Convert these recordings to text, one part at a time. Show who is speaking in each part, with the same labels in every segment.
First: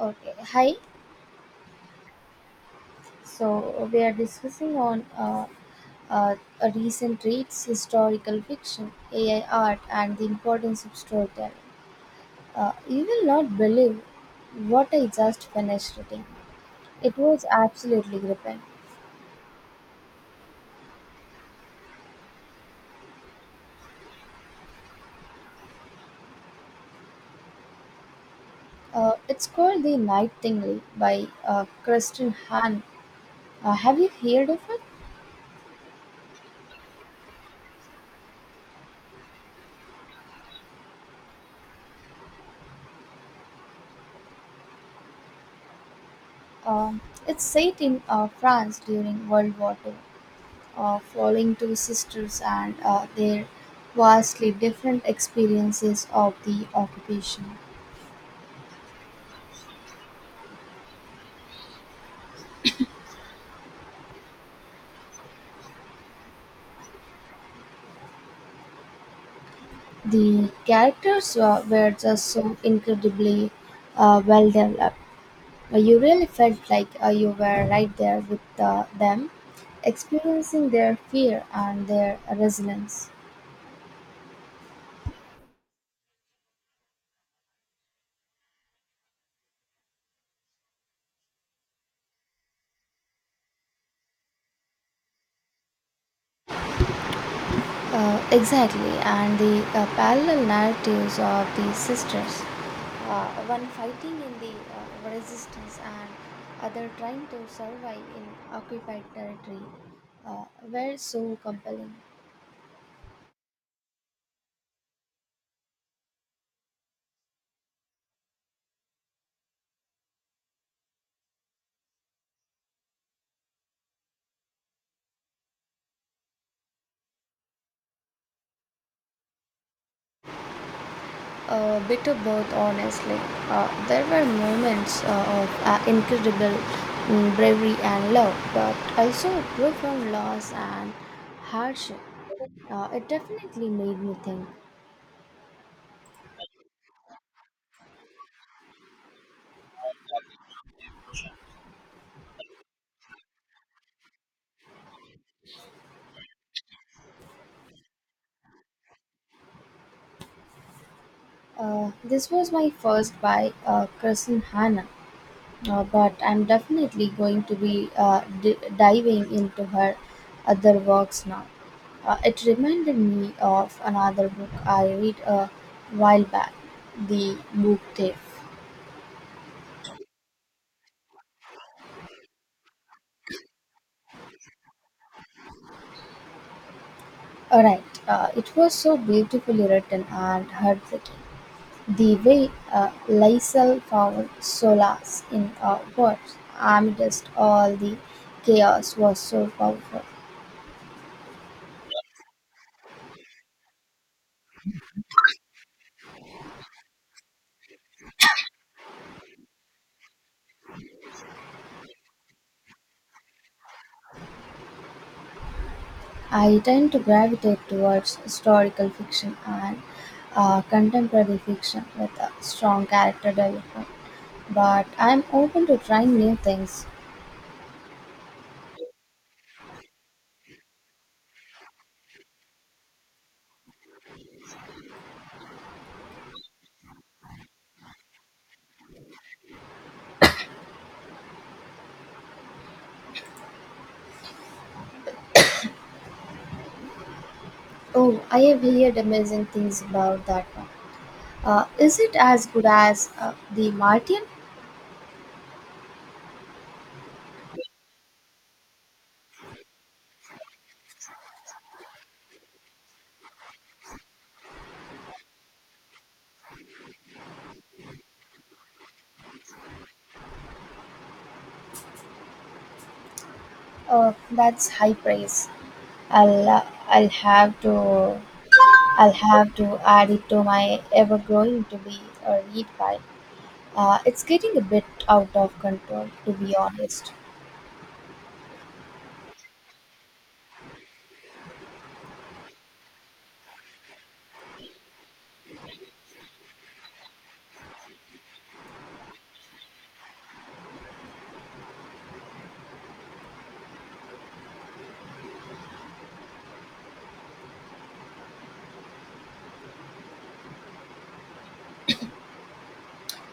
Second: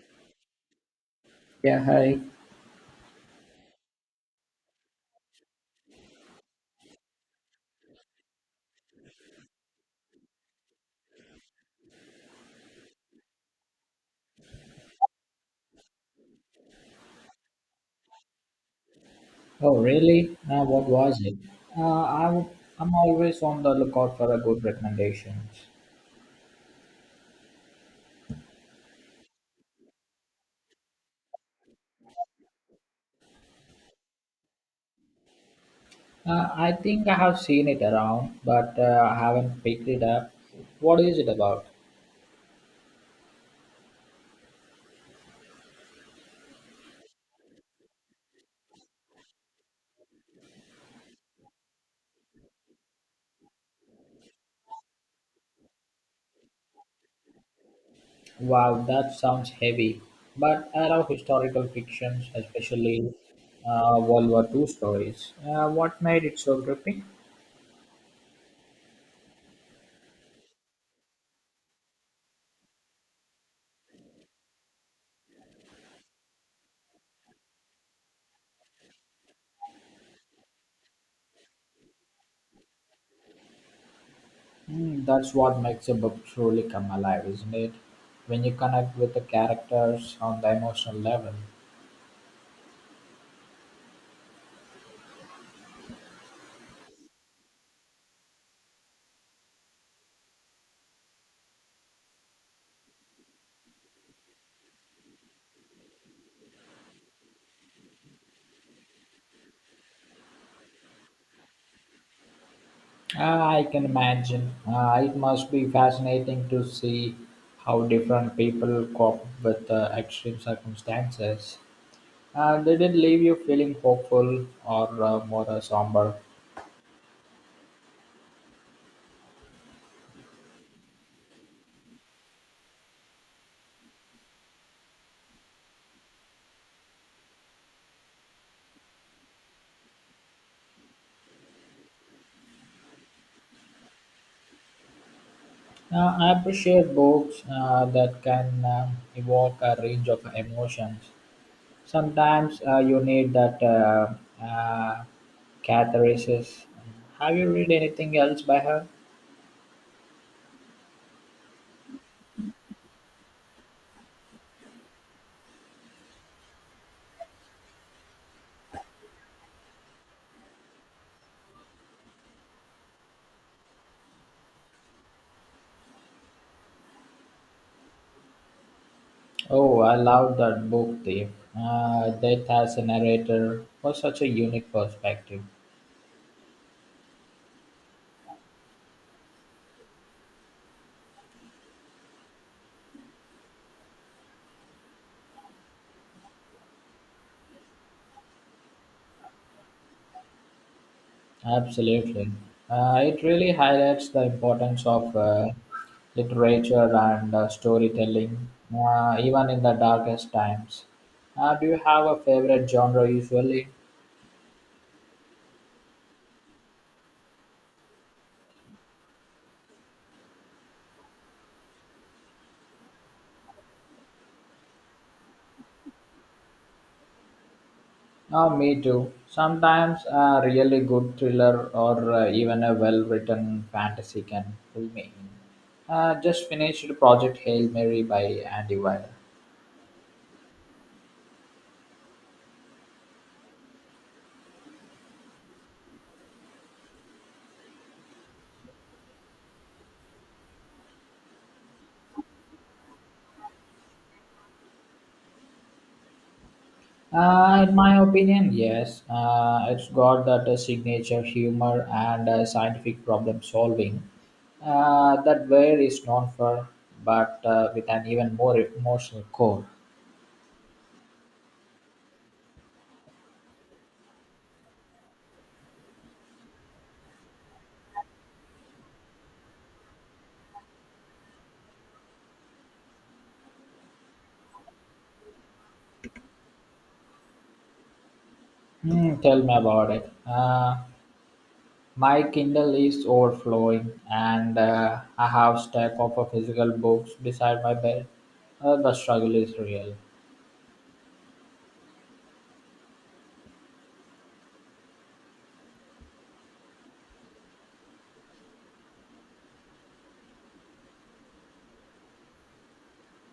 Speaker 1: Okay, hi.
Speaker 2: Yeah, hi.
Speaker 1: So we are discussing on uh, a recent reads, historical fiction, AI art, and the importance of storytelling. You will not believe what I just finished reading. It was absolutely gripping.
Speaker 2: Oh, really? Now, what was it? Uh, i w- I'm always on the lookout for a good recommendation.
Speaker 1: It's called The Nightingale by Kristen Hahn. Have you heard of it?
Speaker 2: I think I have seen it around, but I haven't picked it up. What is it about?
Speaker 1: Um it's set in France during World War Two, following two sisters and their vastly different experiences of the occupation.
Speaker 2: Wow, that sounds heavy. But I love historical fictions, especially World War II stories. What made it so gripping?
Speaker 1: The characters were just so incredibly well developed. You really felt like you were right there with them, experiencing their fear and their resilience.
Speaker 2: Mm, that's what makes a book truly come alive, isn't it? When you connect with the characters on the emotional level.
Speaker 1: Exactly, and the parallel narratives of the sisters, one fighting in the resistance and other trying to survive in occupied territory, uh, were so compelling.
Speaker 2: Ah, I can imagine. Ah, it must be fascinating to see how different people cope with extreme circumstances. Did it leave you feeling hopeful or more somber?
Speaker 1: A bit of both, honestly. There were moments of incredible, bravery and love, but also profound loss and hardship. It definitely made me think.
Speaker 2: I appreciate books that can evoke a range of emotions. Sometimes you need that uh, catharsis. Have you read anything else by her?
Speaker 1: This was my first by Kristen Hanna, but I'm definitely going to be diving into her other works now. It reminded me of another book I read a while back, The Book Thief.
Speaker 2: Oh, I love that book, Dave. Death as a narrator was such a unique perspective.
Speaker 1: All right, it was so beautifully written and heartbreaking. The way Lysel found solace in words amidst all the chaos was so powerful.
Speaker 2: Absolutely. It really highlights the importance of literature and storytelling, even in the darkest times. Do you have a favorite genre usually?
Speaker 1: I tend to gravitate towards historical fiction and contemporary fiction with a strong character development, but I'm open to trying new things.
Speaker 2: Oh, me too. Sometimes a really good thriller or even a well written fantasy can pull me in. Just finished Project Hail Mary by Andy Weir.
Speaker 1: Oh, I have heard amazing things about that one. Is it as good as The Martian?
Speaker 2: In my opinion, yes. It's got that signature humor and scientific problem solving that Ware is known for, but with an even more emotional core.
Speaker 1: That's high praise. I'll uh, I'll have to I'll have to add it to my ever growing to be a read pile. It's getting a bit out of control, to be honest.
Speaker 2: Hmm, tell me about it. My Kindle is overflowing, and I have stack of physical books beside my bed. The struggle is real.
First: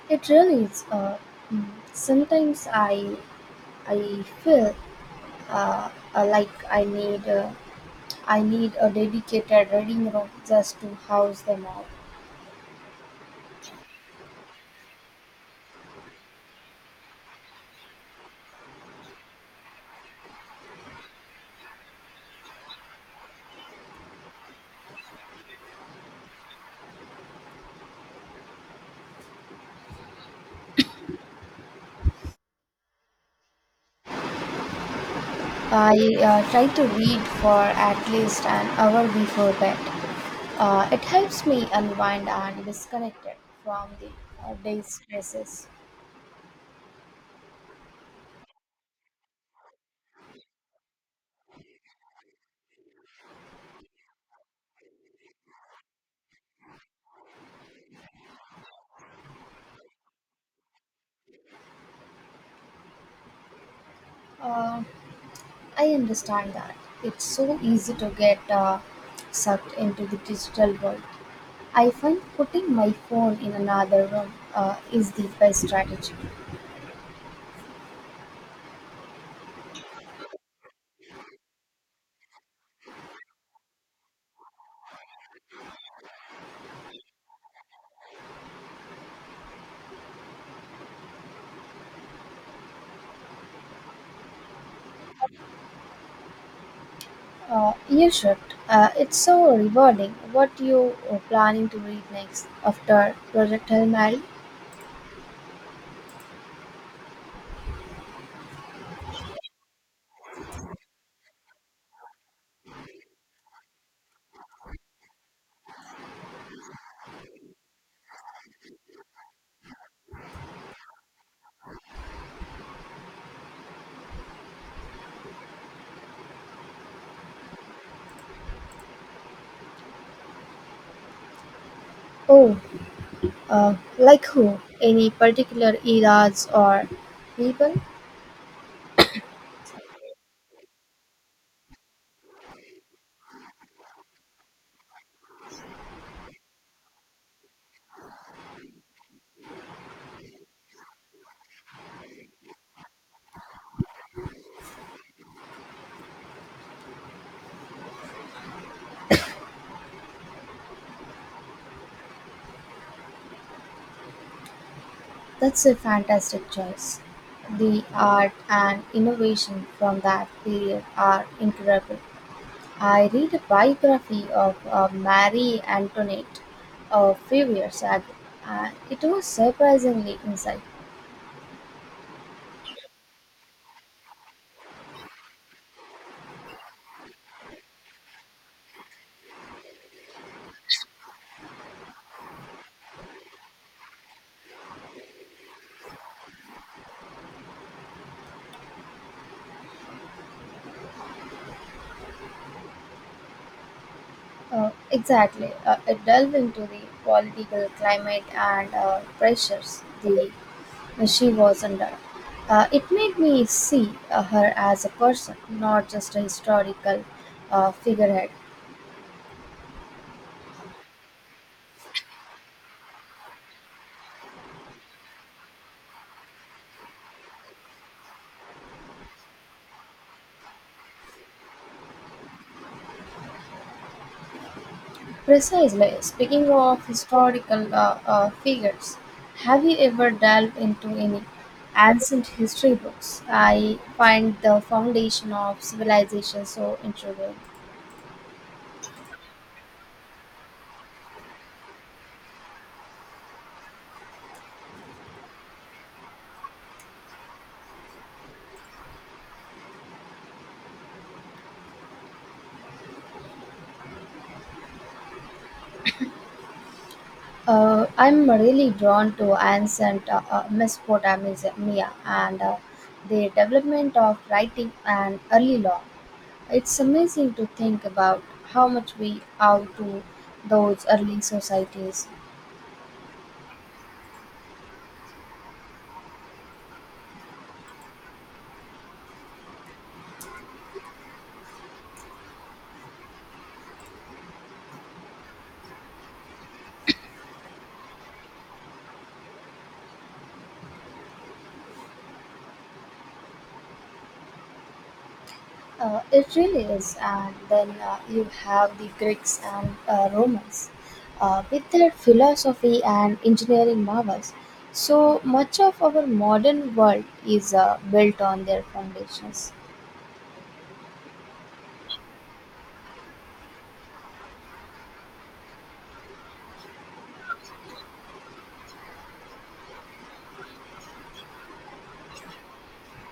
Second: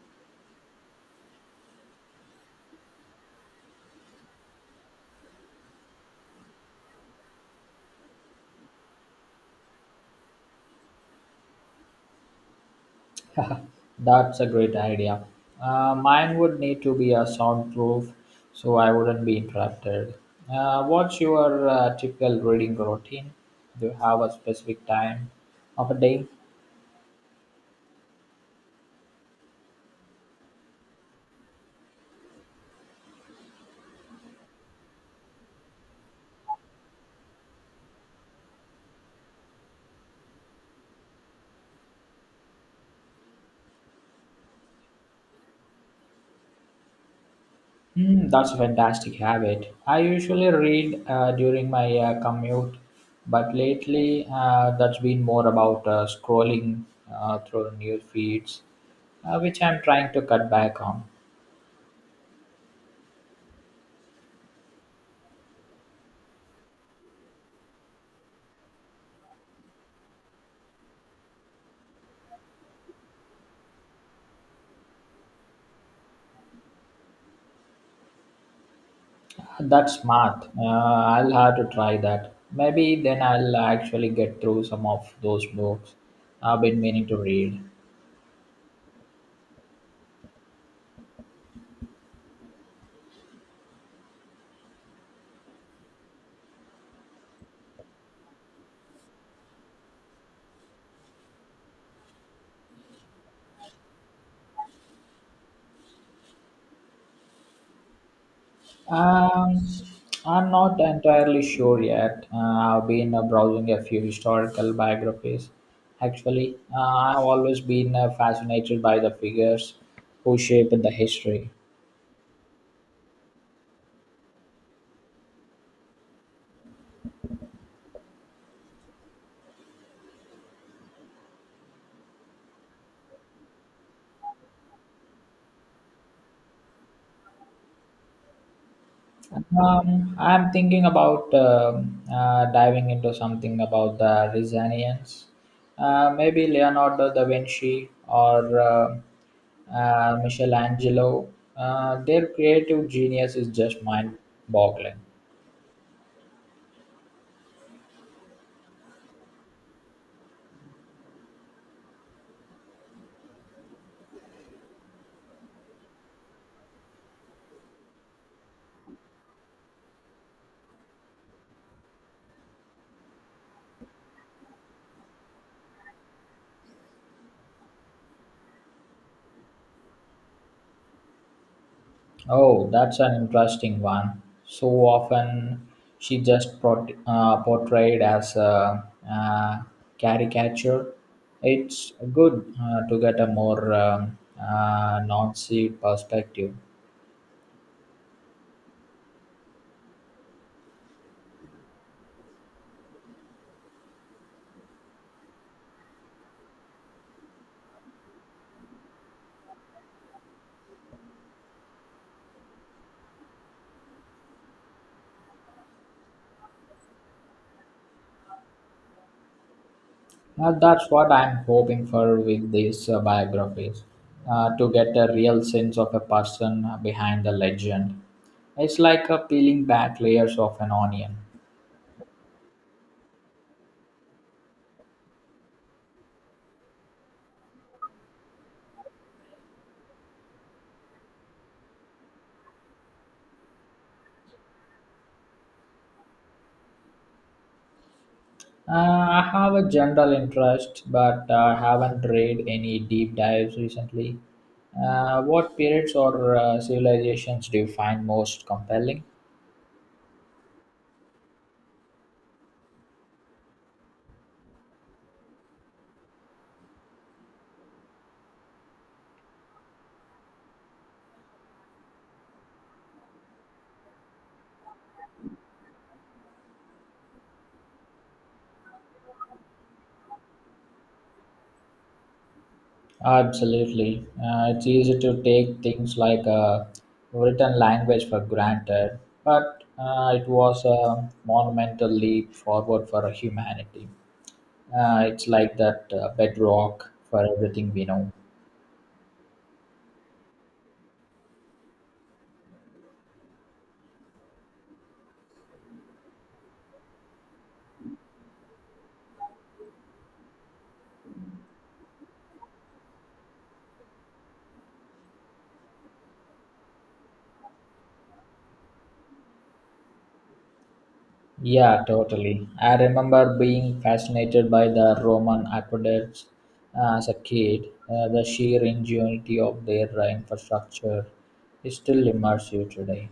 Speaker 1: It really is. Mm, Sometimes I feel uh, like I need a dedicated reading room just to house them all.
Speaker 2: That's a great idea. Mine would need to be a soundproof so I wouldn't be interrupted. What's your typical reading routine? Do you have a specific time of a day?
Speaker 1: I try to read for at least an hour before bed. It helps me unwind and disconnect it from the day's stresses.
Speaker 2: Hmm, that's a fantastic habit. I usually read during my commute, but lately that's been more about scrolling through news feeds, which I'm trying to cut back on.
Speaker 1: Uh, I understand that it's so easy to get sucked into the digital world. I find putting my phone in another room is the best strategy.
Speaker 2: That's smart. I'll have to try that. Maybe then I'll actually get through some of those books I've been meaning to read.
Speaker 1: You should. It's so rewarding. What you are planning to read next after Project Hail Mary?
Speaker 2: Um, I'm not entirely sure yet. I've been browsing a few historical biographies. Actually, I've always been fascinated by the figures who shaped the history.
Speaker 1: Oh, like who? Any particular eras or people?
Speaker 2: I'm thinking about diving into something about the Rizanians. Maybe Leonardo da Vinci or Michelangelo. Their creative genius is just mind boggling.
Speaker 1: That's a fantastic choice. The art and innovation from that period are incredible. I read a biography of Marie Antoinette a few years ago, and it was surprisingly insightful.
Speaker 2: Oh, that's an interesting one. So often she just portrayed as a, uh caricature. It's good to get a more Nazi perspective.
Speaker 1: Exactly, it delved into the political climate and pressures the she was under. It made me see her as a person, not just a historical figurehead.
Speaker 2: That's what I'm hoping for with these biographies, to get a real sense of a person behind the legend. It's like peeling back layers of an onion.
Speaker 1: Precisely. Speaking of historical figures, have you ever delved into any ancient history books? I find the foundation of civilization so intriguing.
Speaker 2: I have a general interest, but I haven't read any deep dives recently. What periods or civilizations do you find most compelling?
Speaker 1: I'm really drawn to ancient Mesopotamia and the development of writing and early law. It's amazing to think about how much we owe to those early societies.
Speaker 2: Absolutely. It's easy to take things like written language for granted, but it was a monumental leap forward for humanity. It's like that bedrock for everything we know.
Speaker 1: It really is, and then you have the Greeks and Romans with their philosophy and engineering marvels. So much of our modern world is built on their foundations.
Speaker 2: Yeah, totally. I remember being fascinated by the Roman aqueducts as a kid. The sheer ingenuity of their infrastructure is still immersive today.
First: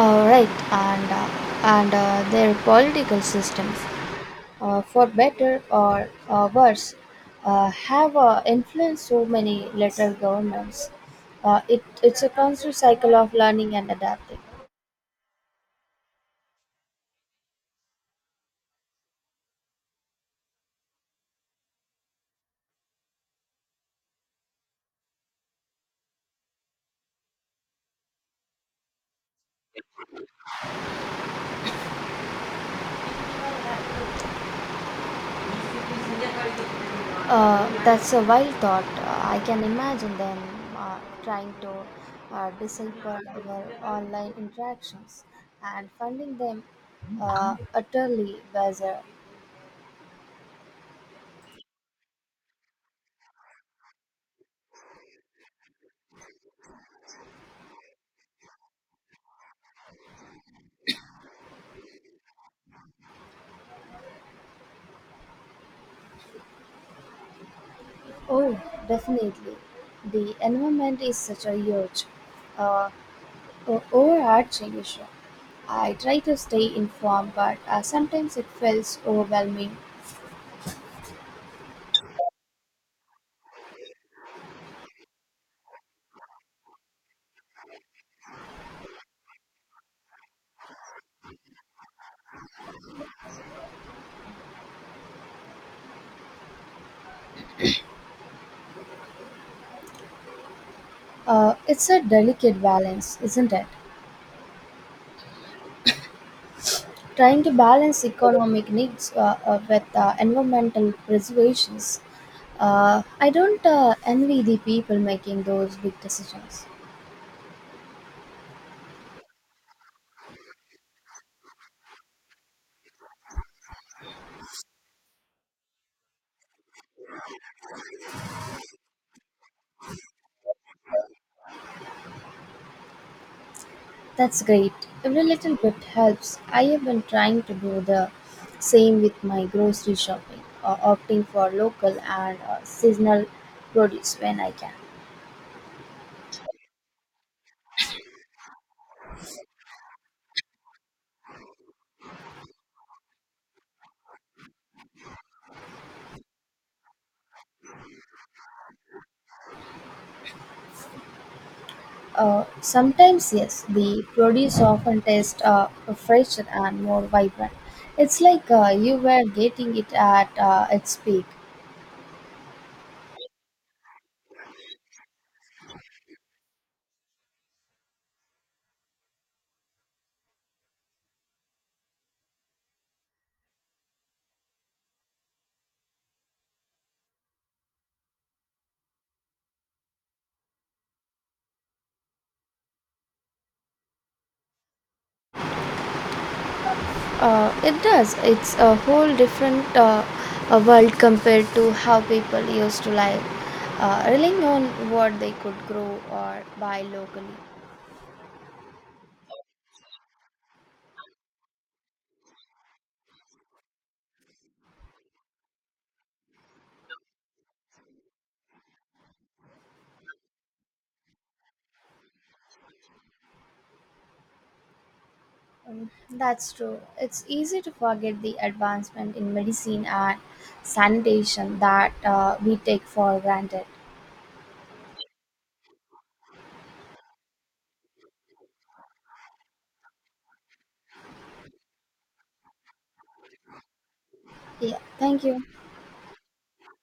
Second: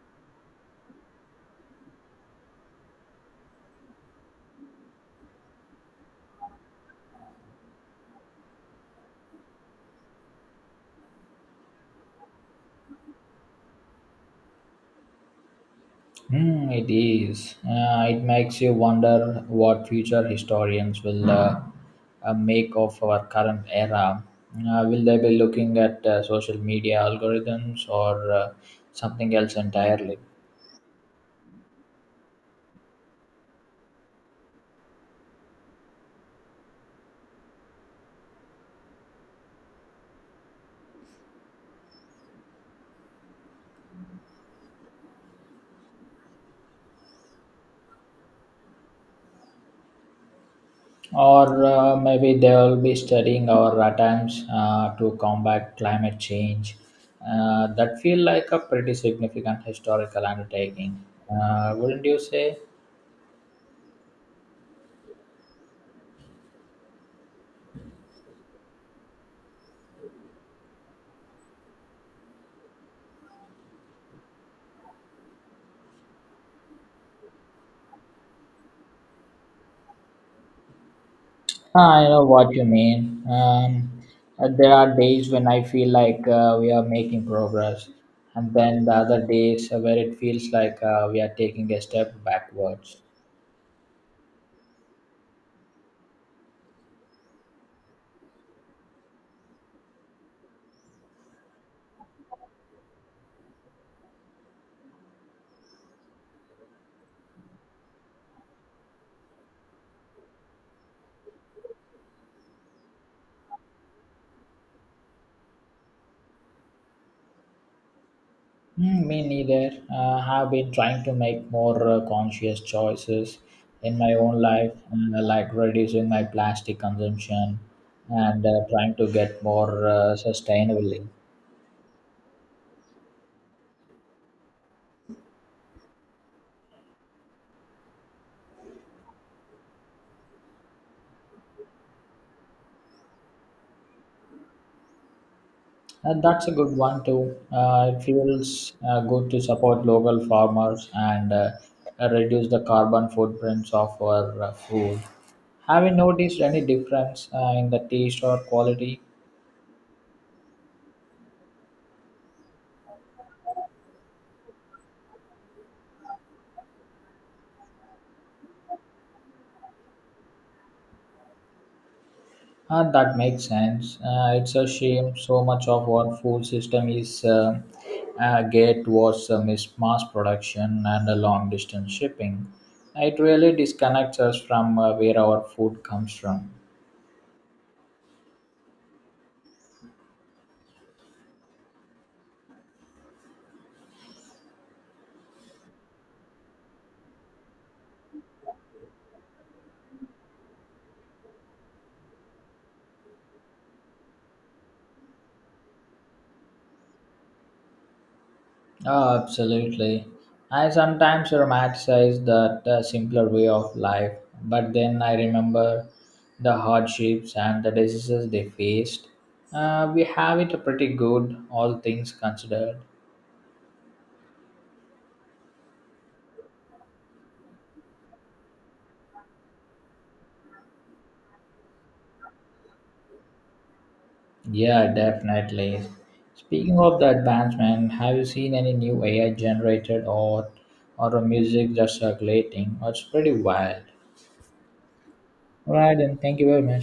Speaker 1: Right, and their political systems, for better or worse, have influenced so many later governments. It's a constant cycle of learning and adapting.
Speaker 2: Hmm, it is. It makes you wonder what future historians will make of our current era. Will they be looking at social media algorithms or something else entirely?
Speaker 1: That's a wild thought. I can imagine them uh, trying to decipher our online interactions and finding them utterly bizarre.
Speaker 2: Or maybe they will be studying our attempts to combat climate change. That feel like a pretty significant historical undertaking, wouldn't you say?
Speaker 1: Oh, definitely. The environment is such a huge, uh, overarching issue. I try to stay informed, but sometimes it feels overwhelming.
Speaker 2: I know what you mean. There are days when I feel like we are making progress, and then the other days where it feels like we are taking a step backwards.
Speaker 1: It's a delicate balance, isn't it? Trying to balance economic needs with environmental preservations. I don't envy the people making those big decisions.
Speaker 2: Mm, me neither. Have been trying to make more conscious choices in my own life, like reducing my plastic consumption and trying to get more sustainably.
Speaker 1: That's great. Every little bit helps. I have been trying to do the same with my grocery shopping, opting for local and seasonal produce when I can.
Speaker 2: And that's a good one too. It feels good to support local farmers and reduce the carbon footprints of our food. Have you noticed any difference in the taste or quality.
Speaker 1: Sometimes, yes, the produce often tastes fresher and more vibrant. It's like you were getting it at its peak.
Speaker 2: That makes sense. It's a shame so much of our food system is geared towards mass production and long distance shipping. It really disconnects us from where our food comes from.
Speaker 1: It does. It's a whole different world compared to how people used to live, relying on what they could grow or buy locally.
Speaker 2: Oh, absolutely. I sometimes romanticize that simpler way of life, but then I remember the hardships and the diseases they faced. We have it pretty good, all things considered.
Speaker 1: That's true. It's easy to forget the advancement in medicine and sanitation that we take for granted.
Speaker 2: Yeah, definitely. Speaking of the advancement, have you seen any new AI generated art or a music that's circulating? It's pretty wild.
Speaker 1: Yeah, thank you.
Speaker 2: All right, then thank you very much.